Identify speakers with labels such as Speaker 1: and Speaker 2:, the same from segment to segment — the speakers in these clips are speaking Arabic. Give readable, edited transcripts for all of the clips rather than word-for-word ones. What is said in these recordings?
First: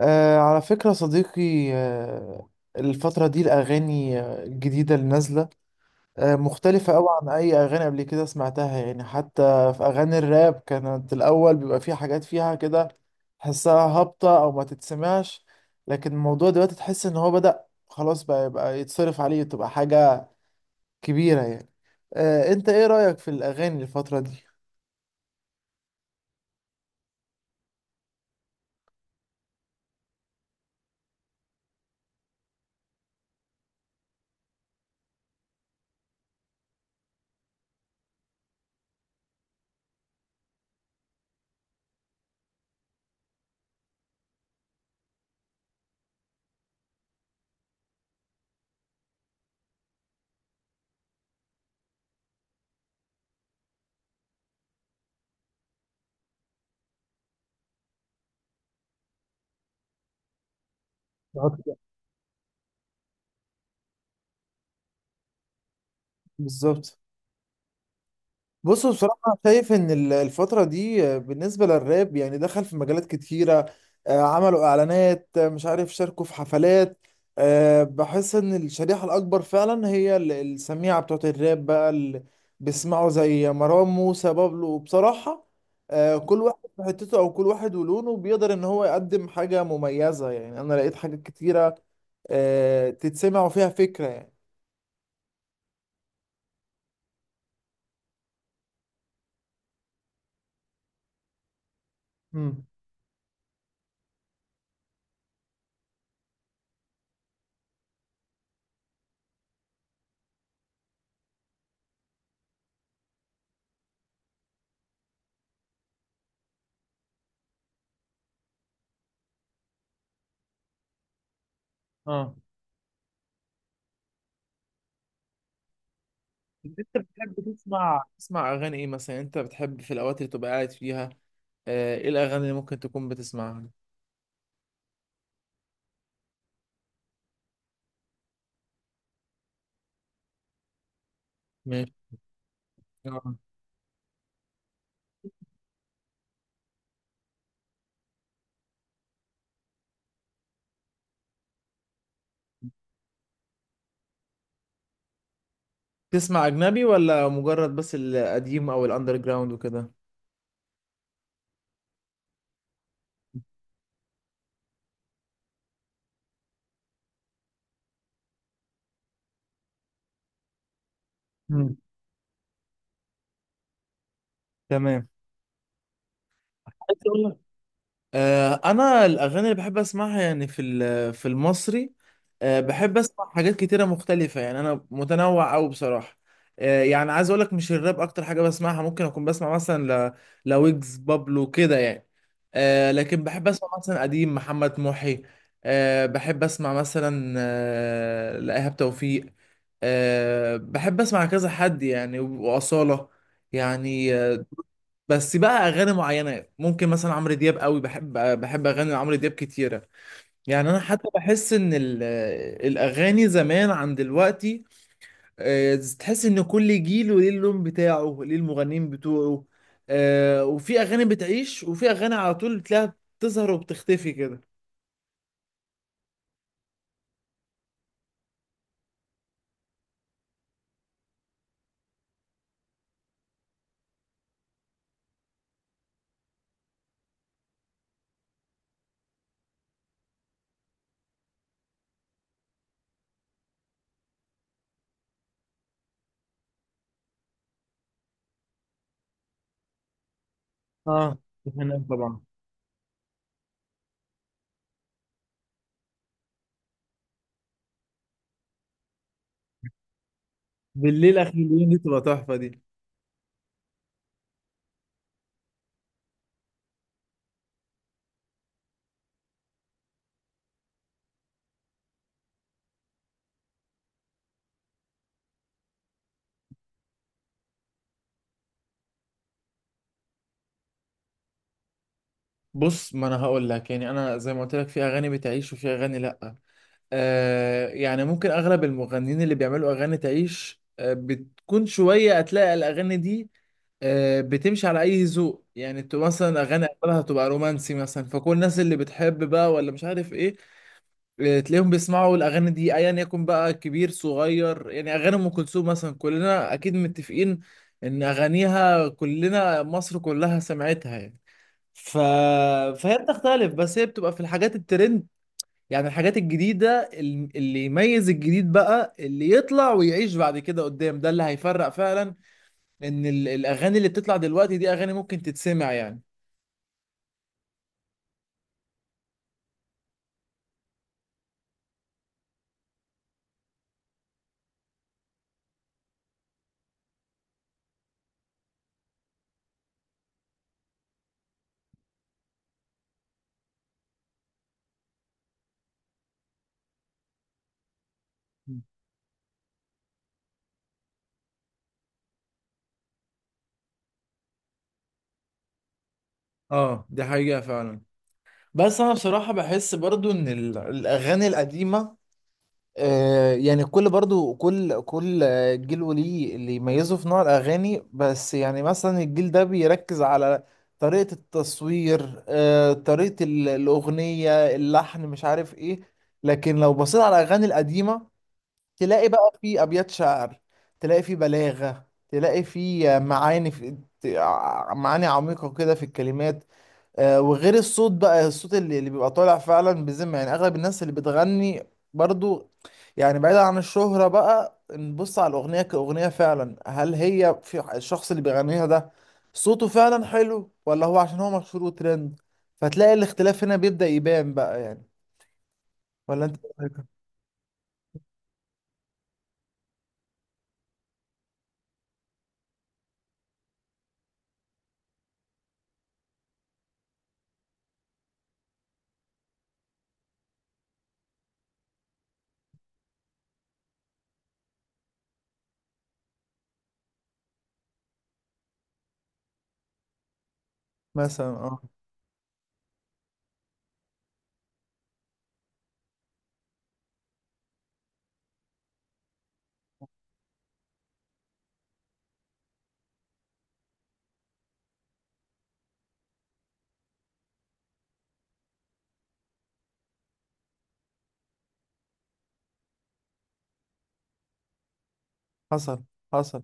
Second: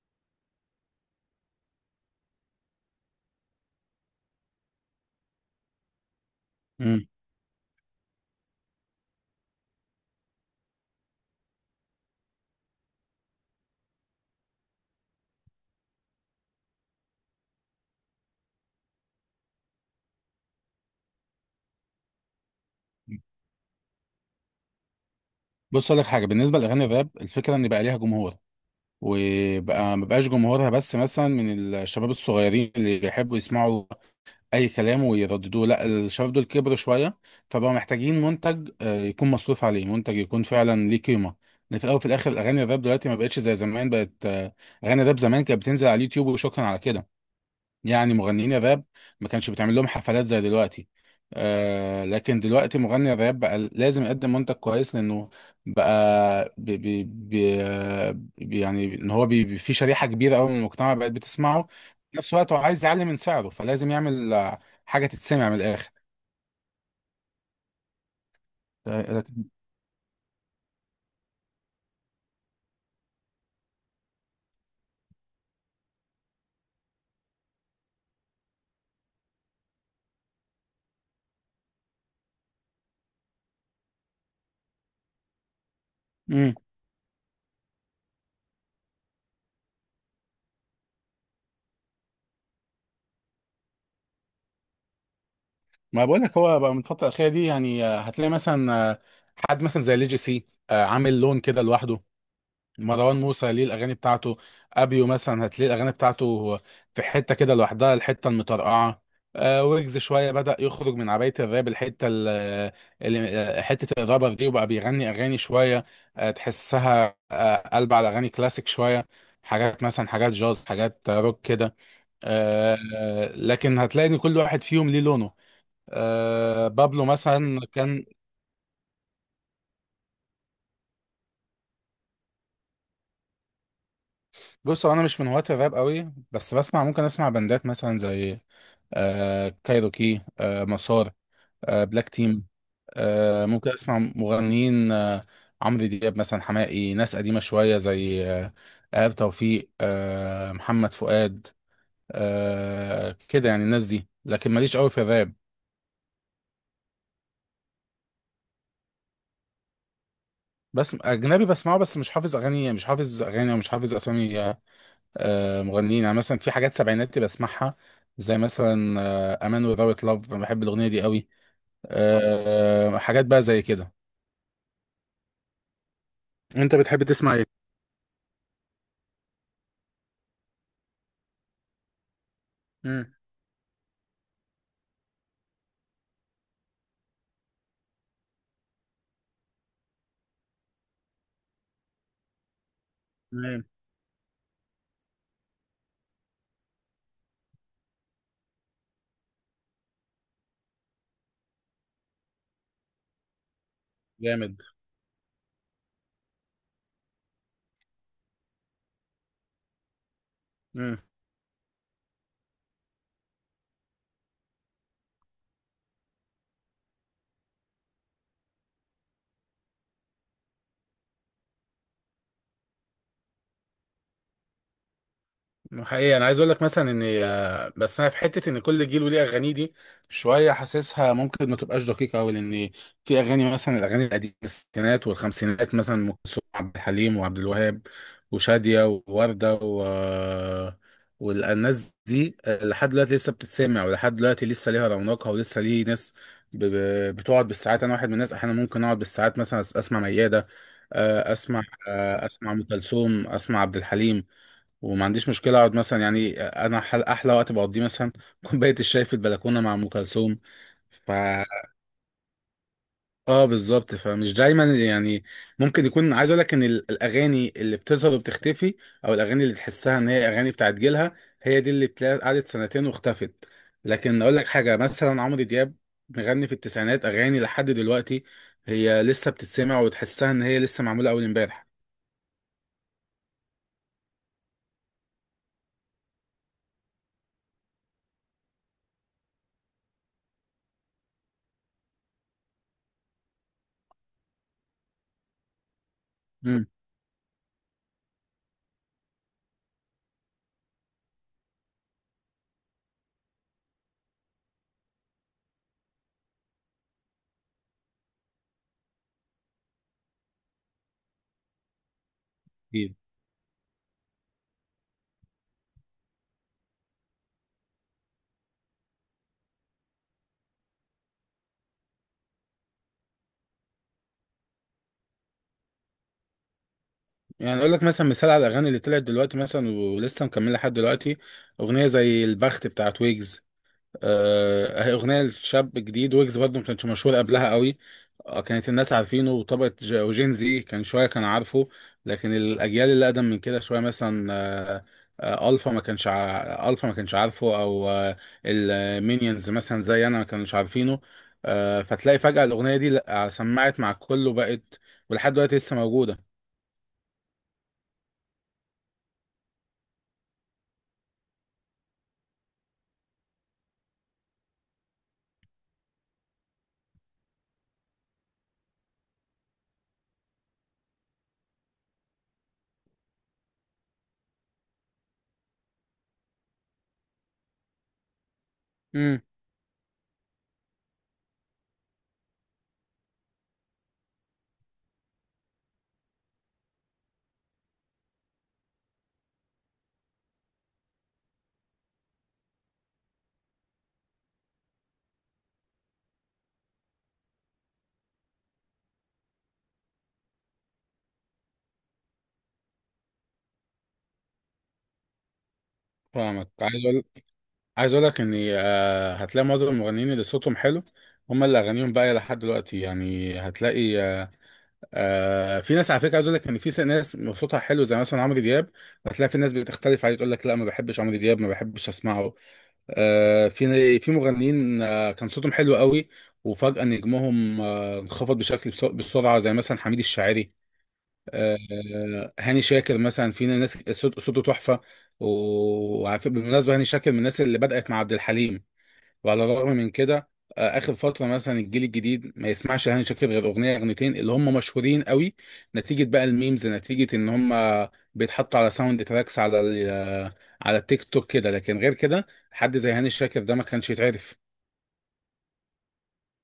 Speaker 1: على فكرة صديقي. الفترة دي الأغاني، الجديدة اللي نازلة. مختلفة أوي
Speaker 2: مم.
Speaker 1: عن أي أغاني قبل كده سمعتها يعني، حتى في أغاني الراب كانت الأول بيبقى فيه حاجات فيها كده تحسها هابطة أو ما تتسمعش. لكن الموضوع دلوقتي تحس إن هو بدأ خلاص بقى يبقى يتصرف عليه، تبقى حاجة كبيرة يعني. أنت إيه رأيك في الأغاني الفترة دي؟
Speaker 2: بص اقول لك حاجه بالنسبه لاغاني الراب، الفكره ان بقى ليها جمهور، وبقى ما بقاش جمهورها بس مثلا من الشباب الصغيرين اللي يحبوا يسمعوا اي كلام ويرددوه. لا، الشباب دول كبروا شويه، فبقوا محتاجين منتج يكون مصروف عليه، منتج يكون فعلا ليه قيمه. لأن في الاول وفي الاخر، اغاني الراب دلوقتي ما بقتش زي زمان، بقت اغاني الراب زمان كانت بتنزل على اليوتيوب وشكرا على كده، يعني مغنيين الراب ما كانش بتعمل لهم حفلات زي دلوقتي. لكن دلوقتي مغني الراب بقى لازم يقدم منتج كويس، لانه بقى يعني ان هو في شريحة كبيرة قوي من المجتمع بقت
Speaker 1: بالظبط.
Speaker 2: بتسمعه. في نفس الوقت هو عايز يعلي من سعره، فلازم يعمل حاجة تتسمع من الآخر.
Speaker 1: بالظبط. بص، بصراحة شايف إن الفترة دي، بالنسبة للراب يعني دخل في مجالات كتيرة، عملوا إعلانات، مش عارف، شاركوا في حفلات. بحس إن الشريحة الأكبر فعلا هي السميعة بتوعت الراب بقى، اللي بيسمعوا زي مروان موسى بابلو. وبصراحة، كل
Speaker 2: امم
Speaker 1: واحد في حتته أو كل واحد ولونه بيقدر إن هو يقدم حاجة مميزة، يعني أنا لقيت حاجات كتيرة، تتسمع وفيها فكرة يعني.
Speaker 2: ما بقول لك، هو بقى من الفترة الأخيرة دي، يعني هتلاقي مثلا حد مثلا زي ليجي سي عامل لون كده لوحده.
Speaker 1: امم.
Speaker 2: مروان موسى ليه الاغاني بتاعته، ابيو مثلا هتلاقي الاغاني بتاعته في حته كده لوحدها، الحته المطرقعه. ويجز شويه بدا يخرج من عبايه الراب، الحته اللي حته الرابر دي، وبقى بيغني اغاني شويه تحسها قلب على اغاني كلاسيك شويه، حاجات مثلا، حاجات جاز، حاجات روك كده.
Speaker 1: اه،
Speaker 2: لكن هتلاقي ان كل واحد فيهم ليه لونه.
Speaker 1: انت
Speaker 2: بابلو
Speaker 1: بتحب
Speaker 2: مثلا
Speaker 1: تسمع
Speaker 2: كان.
Speaker 1: تسمع اغاني ايه مثلا؟ انت بتحب في الاوقات اللي تبقى قاعد فيها، ايه الاغاني اللي ممكن تكون بتسمعها؟
Speaker 2: بصوا، انا مش من هواة الراب قوي، بس بسمع، ممكن اسمع بندات مثلا زي كايروكي، مسار،
Speaker 1: ماشي.
Speaker 2: بلاك تيم.
Speaker 1: آه.
Speaker 2: ممكن اسمع مغنيين عمرو دياب مثلا، حماقي، ناس قديمه شويه زي ايهاب توفيق، محمد فؤاد، كده يعني الناس دي، لكن ماليش قوي في الراب.
Speaker 1: تسمع اجنبي ولا مجرد بس القديم او الاندر جراوند وكده؟
Speaker 2: بس اجنبي بسمعه، بس مش حافظ اغاني، ومش حافظ اسامي مغنيين، يعني مثلا في حاجات سبعيناتي بسمعها، زي مثلا امان وذاوت لاف، بحب الاغنيه دي قوي.
Speaker 1: مم.
Speaker 2: حاجات بقى زي كده.
Speaker 1: تمام.
Speaker 2: انت
Speaker 1: عايز
Speaker 2: بتحب
Speaker 1: اقول لك
Speaker 2: تسمع
Speaker 1: آه، انا الاغاني اللي بحب اسمعها يعني في في المصري، بحب
Speaker 2: ايه؟
Speaker 1: اسمع حاجات كتيره مختلفه يعني، انا متنوع قوي بصراحه. يعني عايز اقول لك مش الراب اكتر حاجه بسمعها، ممكن اكون بسمع مثلا لويجز، بابلو كده يعني. لكن بحب
Speaker 2: تمام.
Speaker 1: اسمع مثلا قديم محمد محي، بحب اسمع مثلا لإيهاب توفيق، بحب اسمع كذا حد يعني، واصاله يعني.
Speaker 2: جامد.
Speaker 1: بس بقى اغاني معينه، ممكن مثلا عمرو دياب قوي بحب، اغاني عمرو دياب كتيره. يعني انا
Speaker 2: مم.
Speaker 1: حتى بحس ان الاغاني زمان عن دلوقتي، تحس ان كل جيل وليه اللون بتاعه، ليه المغنيين بتوعه، وفي اغاني بتعيش وفي اغاني على طول بتلاقيها بتظهر وبتختفي كده.
Speaker 2: حقيقي انا عايز اقول لك مثلا ان بس انا في حته ان كل جيل وليه اغانيه دي، شويه حاسسها ممكن ما تبقاش دقيقه قوي. لان في اغاني مثلا، الاغاني القديمه الستينات والخمسينات مثلا، ام كلثوم وعبد الحليم وعبد الوهاب وشاديه وورده و والناس دي لحد دلوقتي لسه بتتسمع، ولحد دلوقتي لسه ليها رونقها، ولسه ليه ناس بتقعد بالساعات. انا واحد من الناس احيانا ممكن اقعد بالساعات مثلا اسمع مياده
Speaker 1: اه، دي
Speaker 2: اسمع
Speaker 1: حقيقة طبعا.
Speaker 2: اسمع ام كلثوم، اسمع عبد الحليم، وما عنديش مشكله اقعد مثلا، يعني انا احلى وقت بقضيه مثلا كوبايه الشاي في البلكونه مع ام كلثوم. ف
Speaker 1: بالليل اخر اليوم، دي تبقى تحفه دي.
Speaker 2: اه، بالظبط، فمش دايما يعني، ممكن يكون عايز اقول لك ان الاغاني اللي بتظهر وبتختفي، او الاغاني اللي تحسها ان هي اغاني بتاعت جيلها، هي دي اللي بتلاقي قعدت سنتين واختفت. لكن اقول لك حاجه، مثلا عمرو دياب مغني في التسعينات، اغاني لحد دلوقتي هي لسه بتتسمع، وتحسها ان هي لسه معموله اول امبارح.
Speaker 1: بص، ما انا هقول لك يعني انا زي ما قلت لك، في اغاني بتعيش وفي اغاني لا. يعني ممكن اغلب المغنيين اللي بيعملوا اغاني تعيش بتكون شويه، هتلاقي الاغاني دي بتمشي على اي ذوق يعني، تبقى مثلا اغاني اغلبها تبقى رومانسي مثلا، فكل الناس اللي بتحب بقى ولا مش عارف ايه تلاقيهم بيسمعوا الاغاني دي ايا يكن بقى، كبير صغير. يعني اغاني ام كلثوم مثلا كلنا اكيد متفقين ان اغانيها، كلنا مصر كلها سمعتها يعني. ف...
Speaker 2: امم
Speaker 1: فهي بتختلف، بس هي بتبقى في الحاجات الترند. يعني الحاجات الجديدة اللي يميز الجديد بقى، اللي يطلع ويعيش بعد كده قدام، ده اللي هيفرق فعلا، ان الاغاني اللي بتطلع دلوقتي دي اغاني ممكن تتسمع يعني.
Speaker 2: يعني اقول لك مثلا مثال على الاغاني اللي طلعت دلوقتي مثلا ولسه مكمله لحد دلوقتي، اغنيه زي البخت بتاعت ويجز. هي اغنيه لشاب جديد، ويجز برضه ما كانش مشهور قبلها قوي. كانت الناس عارفينه وطبقه وجين زي كان شويه كان عارفه. لكن الاجيال اللي اقدم من كده شويه مثلا الفا ما كانش عارفه، او المينيونز مثلا زي انا ما كانوش عارفينه. فتلاقي فجاه الاغنيه دي، لأ، سمعت مع الكل وبقت، ولحد دلوقتي لسه موجوده.
Speaker 1: اه، دي حقيقة فعلا. بس انا بصراحة بحس برضو ان الاغاني القديمة، يعني كل برضو كل جيل وليه اللي يميزه في نوع الأغاني. بس يعني مثلا الجيل ده بيركز على طريقة التصوير، طريقة الأغنية، اللحن، مش عارف إيه. لكن لو بصيت على الأغاني القديمة تلاقي بقى في أبيات شعر، تلاقي في بلاغة، تلاقي في معاني، في معاني عميقة كده في الكلمات، وغير الصوت بقى، الصوت اللي بيبقى طالع فعلا بذمة. يعني اغلب الناس اللي بتغني برضو، يعني بعيدا عن الشهرة بقى، نبص على الأغنية كأغنية فعلا، هل هي في الشخص اللي بيغنيها ده صوته فعلا حلو، ولا هو عشان هو مشهور وترند؟ فتلاقي الاختلاف هنا بيبدأ يبان بقى يعني. ولا انت إيه
Speaker 2: فاهمك.
Speaker 1: رأيك؟
Speaker 2: عايز اقول لك ان هتلاقي معظم المغنيين اللي صوتهم حلو، هم اللي اغانيهم باقيه لحد دلوقتي، يعني هتلاقي في ناس، على فكره عايز اقول لك ان في ناس صوتها حلو زي مثلا عمرو دياب، هتلاقي في ناس بتختلف عليه تقول لك لا، ما بحبش عمرو دياب، ما بحبش اسمعه. في في مغنيين كان صوتهم حلو قوي، وفجاه نجمهم انخفض بشكل بسرعه، زي مثلا حميد الشاعري.
Speaker 1: مثلا اه.
Speaker 2: هاني شاكر مثلا، في ناس صوته تحفه. وعارف بالمناسبه هاني شاكر من الناس اللي بدات مع عبد الحليم، وعلى الرغم من كده اخر فتره مثلا الجيل الجديد ما يسمعش هاني شاكر غير اغنيه اغنيتين اللي هم مشهورين قوي، نتيجه بقى الميمز، نتيجه ان هم بيتحطوا على ساوند تراكس، على على التيك توك كده. لكن غير كده حد زي هاني شاكر ده ما كانش يتعرف.
Speaker 1: حصل. حصل.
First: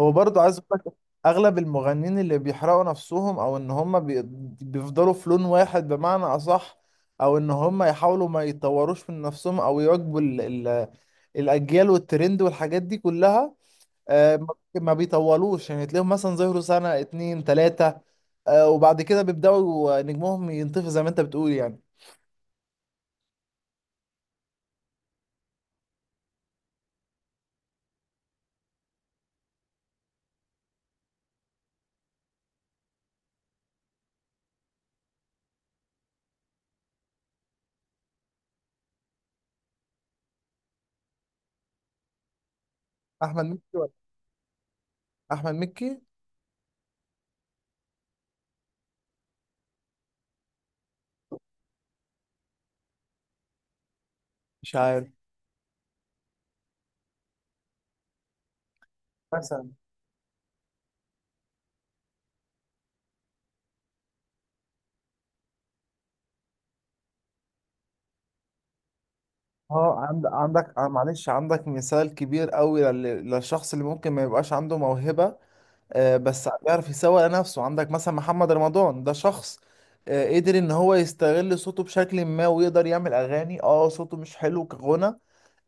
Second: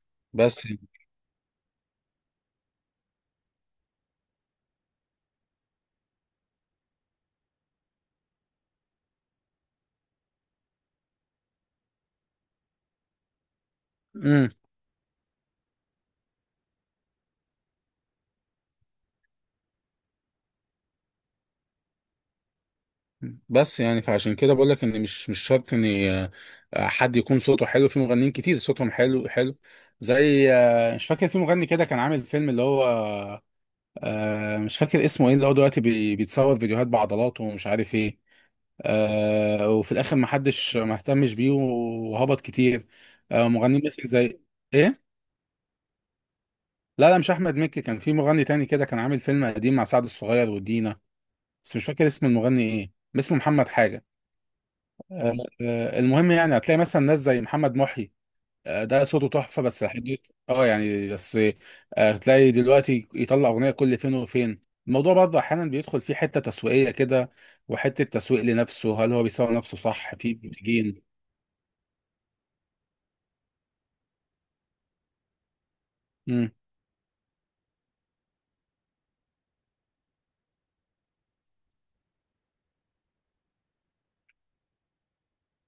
Speaker 1: هو برضه عايز
Speaker 2: بس
Speaker 1: اقول لك اغلب المغنيين اللي بيحرقوا نفسهم، او ان هم بيفضلوا في لون واحد بمعنى اصح، او ان هم يحاولوا ما يطوروش من نفسهم او يواكبوا ال- الاجيال والترند والحاجات دي كلها، آه، ما
Speaker 2: امم
Speaker 1: ما بيطولوش يعني. تلاقيهم مثلا ظهروا سنة اتنين تلاتة، وبعد كده بيبدأوا نجمهم ينطفي زي ما انت بتقول يعني.
Speaker 2: يعني، فعشان كده بقول لك ان مش شرط ان حد يكون صوته حلو، في مغنيين كتير صوتهم حلو حلو، زي مش فاكر، في مغني كده كان عامل فيلم اللي هو مش فاكر اسمه ايه، اللي هو دلوقتي بيتصور فيديوهات بعضلاته ومش عارف ايه وفي الاخر ما حدش ما اهتمش بيه، وهبط كتير.
Speaker 1: احمد مكي
Speaker 2: مغنيين
Speaker 1: ولا؟
Speaker 2: مثل زي ايه؟
Speaker 1: احمد مكي.
Speaker 2: لا لا، مش احمد مكي، كان في مغني تاني كده كان عامل فيلم قديم مع سعد الصغير ودينا، بس مش فاكر اسم المغني ايه، اسمه محمد حاجة.
Speaker 1: مش عارف.
Speaker 2: آه، المهم، يعني هتلاقي مثلا ناس زي محمد محي ده صوته تحفة
Speaker 1: مثلا
Speaker 2: بس حدود. اه يعني بس هتلاقي دلوقتي يطلع أغنية كل فين وفين، الموضوع برضه أحيانا بيدخل فيه حتة تسويقية كده، وحتة تسويق لنفسه. هل هو بيسوق نفسه
Speaker 1: اه.
Speaker 2: صح
Speaker 1: عند-
Speaker 2: في
Speaker 1: عندك
Speaker 2: منتجين؟
Speaker 1: معلش، عندك مثال كبير قوي للشخص اللي ممكن ما يبقاش عنده موهبة، بس
Speaker 2: امم
Speaker 1: بيعرف يسوق لنفسه. عندك مثلا محمد رمضان، ده شخص قدر ان هو يستغل صوته بشكل ما ويقدر يعمل اغاني. اه، صوته مش حلو كغنى،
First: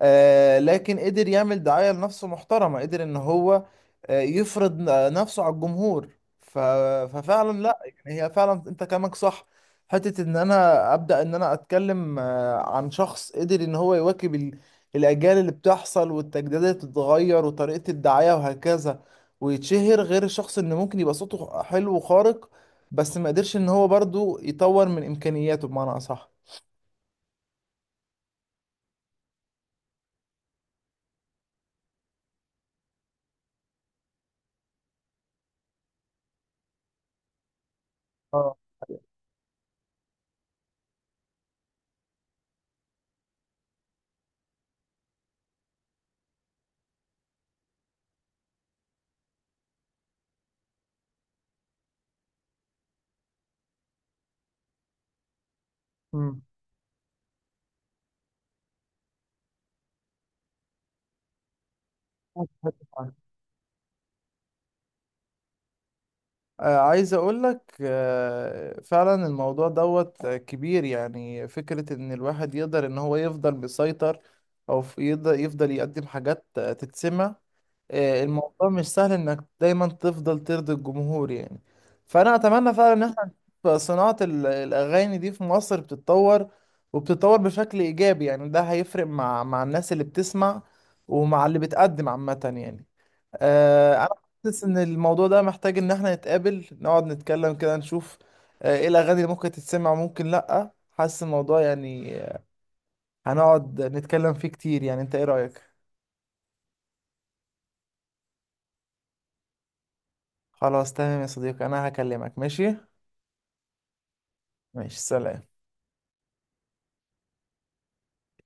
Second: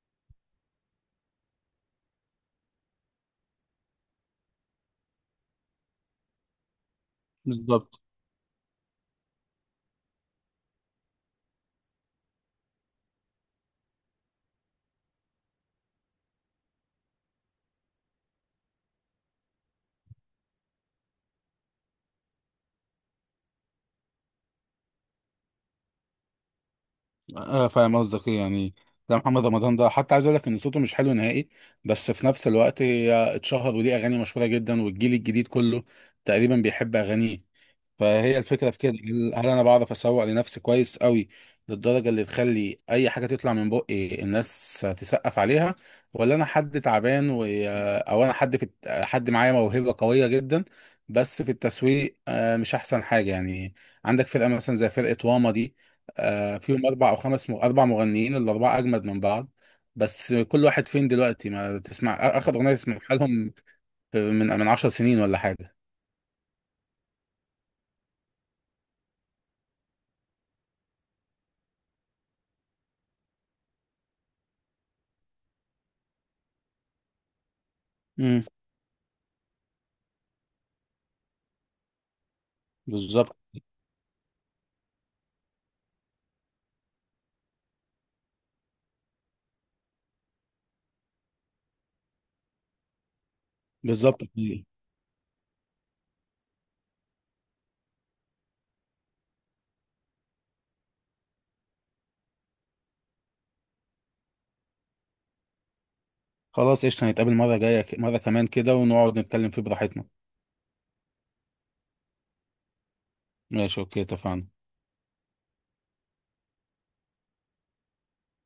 Speaker 1: لكن قدر يعمل دعاية لنفسه محترمة، قدر ان هو يفرض نفسه على الجمهور. ف... ففعلا لا،
Speaker 2: بالظبط.
Speaker 1: يعني هي فعلا انت كلامك صح. حتة ان انا ابدأ ان انا اتكلم عن شخص قدر ان هو يواكب الاجيال اللي بتحصل والتجديدات اللي بتتغير وطريقة الدعاية وهكذا، ويتشهر، غير الشخص اللي ممكن يبقى صوته حلو وخارق، بس ما قدرش ان هو برضو يطور من امكانياته بمعنى اصح.
Speaker 2: فاهم قصدك ايه يعني. ده محمد رمضان ده حتى عايز اقول لك ان صوته مش حلو نهائي، بس في نفس الوقت هي اتشهر وليه اغاني مشهوره جدا، والجيل الجديد كله تقريبا بيحب اغانيه. فهي
Speaker 1: اه.
Speaker 2: الفكرة في كده، هل انا بعرف اسوق لنفسي كويس قوي للدرجة اللي تخلي اي حاجة تطلع من بقي الناس تسقف عليها، ولا انا حد تعبان او انا حد في حد معايا موهبة قوية جدا بس في التسويق مش احسن حاجة يعني. عندك فرقة مثلا زي فرقة واما دي
Speaker 1: مم.
Speaker 2: فيهم اربع او خمس م... اربع مغنيين، الاربعة اجمد من بعض، بس كل واحد فين دلوقتي، ما تسمع اخر اغنية تسمعها لهم من 10 سنين ولا حاجة.
Speaker 1: عايز اقول لك، فعلا الموضوع دوت، كبير. يعني فكرة ان الواحد يقدر ان هو يفضل مسيطر، او يقدر يفضل يقدم حاجات، تتسمع.
Speaker 2: امم
Speaker 1: الموضوع مش سهل انك دايما تفضل ترضي الجمهور يعني. فانا اتمنى فعلا ان احنا
Speaker 2: بالظبط،
Speaker 1: نشوف صناعة الاغاني دي في مصر بتتطور، وبتتطور بشكل ايجابي يعني. ده هيفرق مع الناس اللي بتسمع ومع اللي بتقدم عامة يعني. انا
Speaker 2: بالظبط.
Speaker 1: حاسس ان الموضوع ده محتاج ان احنا نتقابل، نقعد نتكلم كده، نشوف، ايه الاغاني اللي ممكن تتسمع وممكن لا. حاسس الموضوع يعني، هنقعد نتكلم فيه كتير يعني. انت ايه رأيك؟
Speaker 2: خلاص، قشطة، نتقابل مرة جاية مرة كمان كده، ونقعد نتكلم فيه براحتنا.
Speaker 1: خلاص تمام يا صديقي، انا هكلمك، ماشي.
Speaker 2: ماشي، اوكي، اتفقنا.
Speaker 1: ماشي، سلام.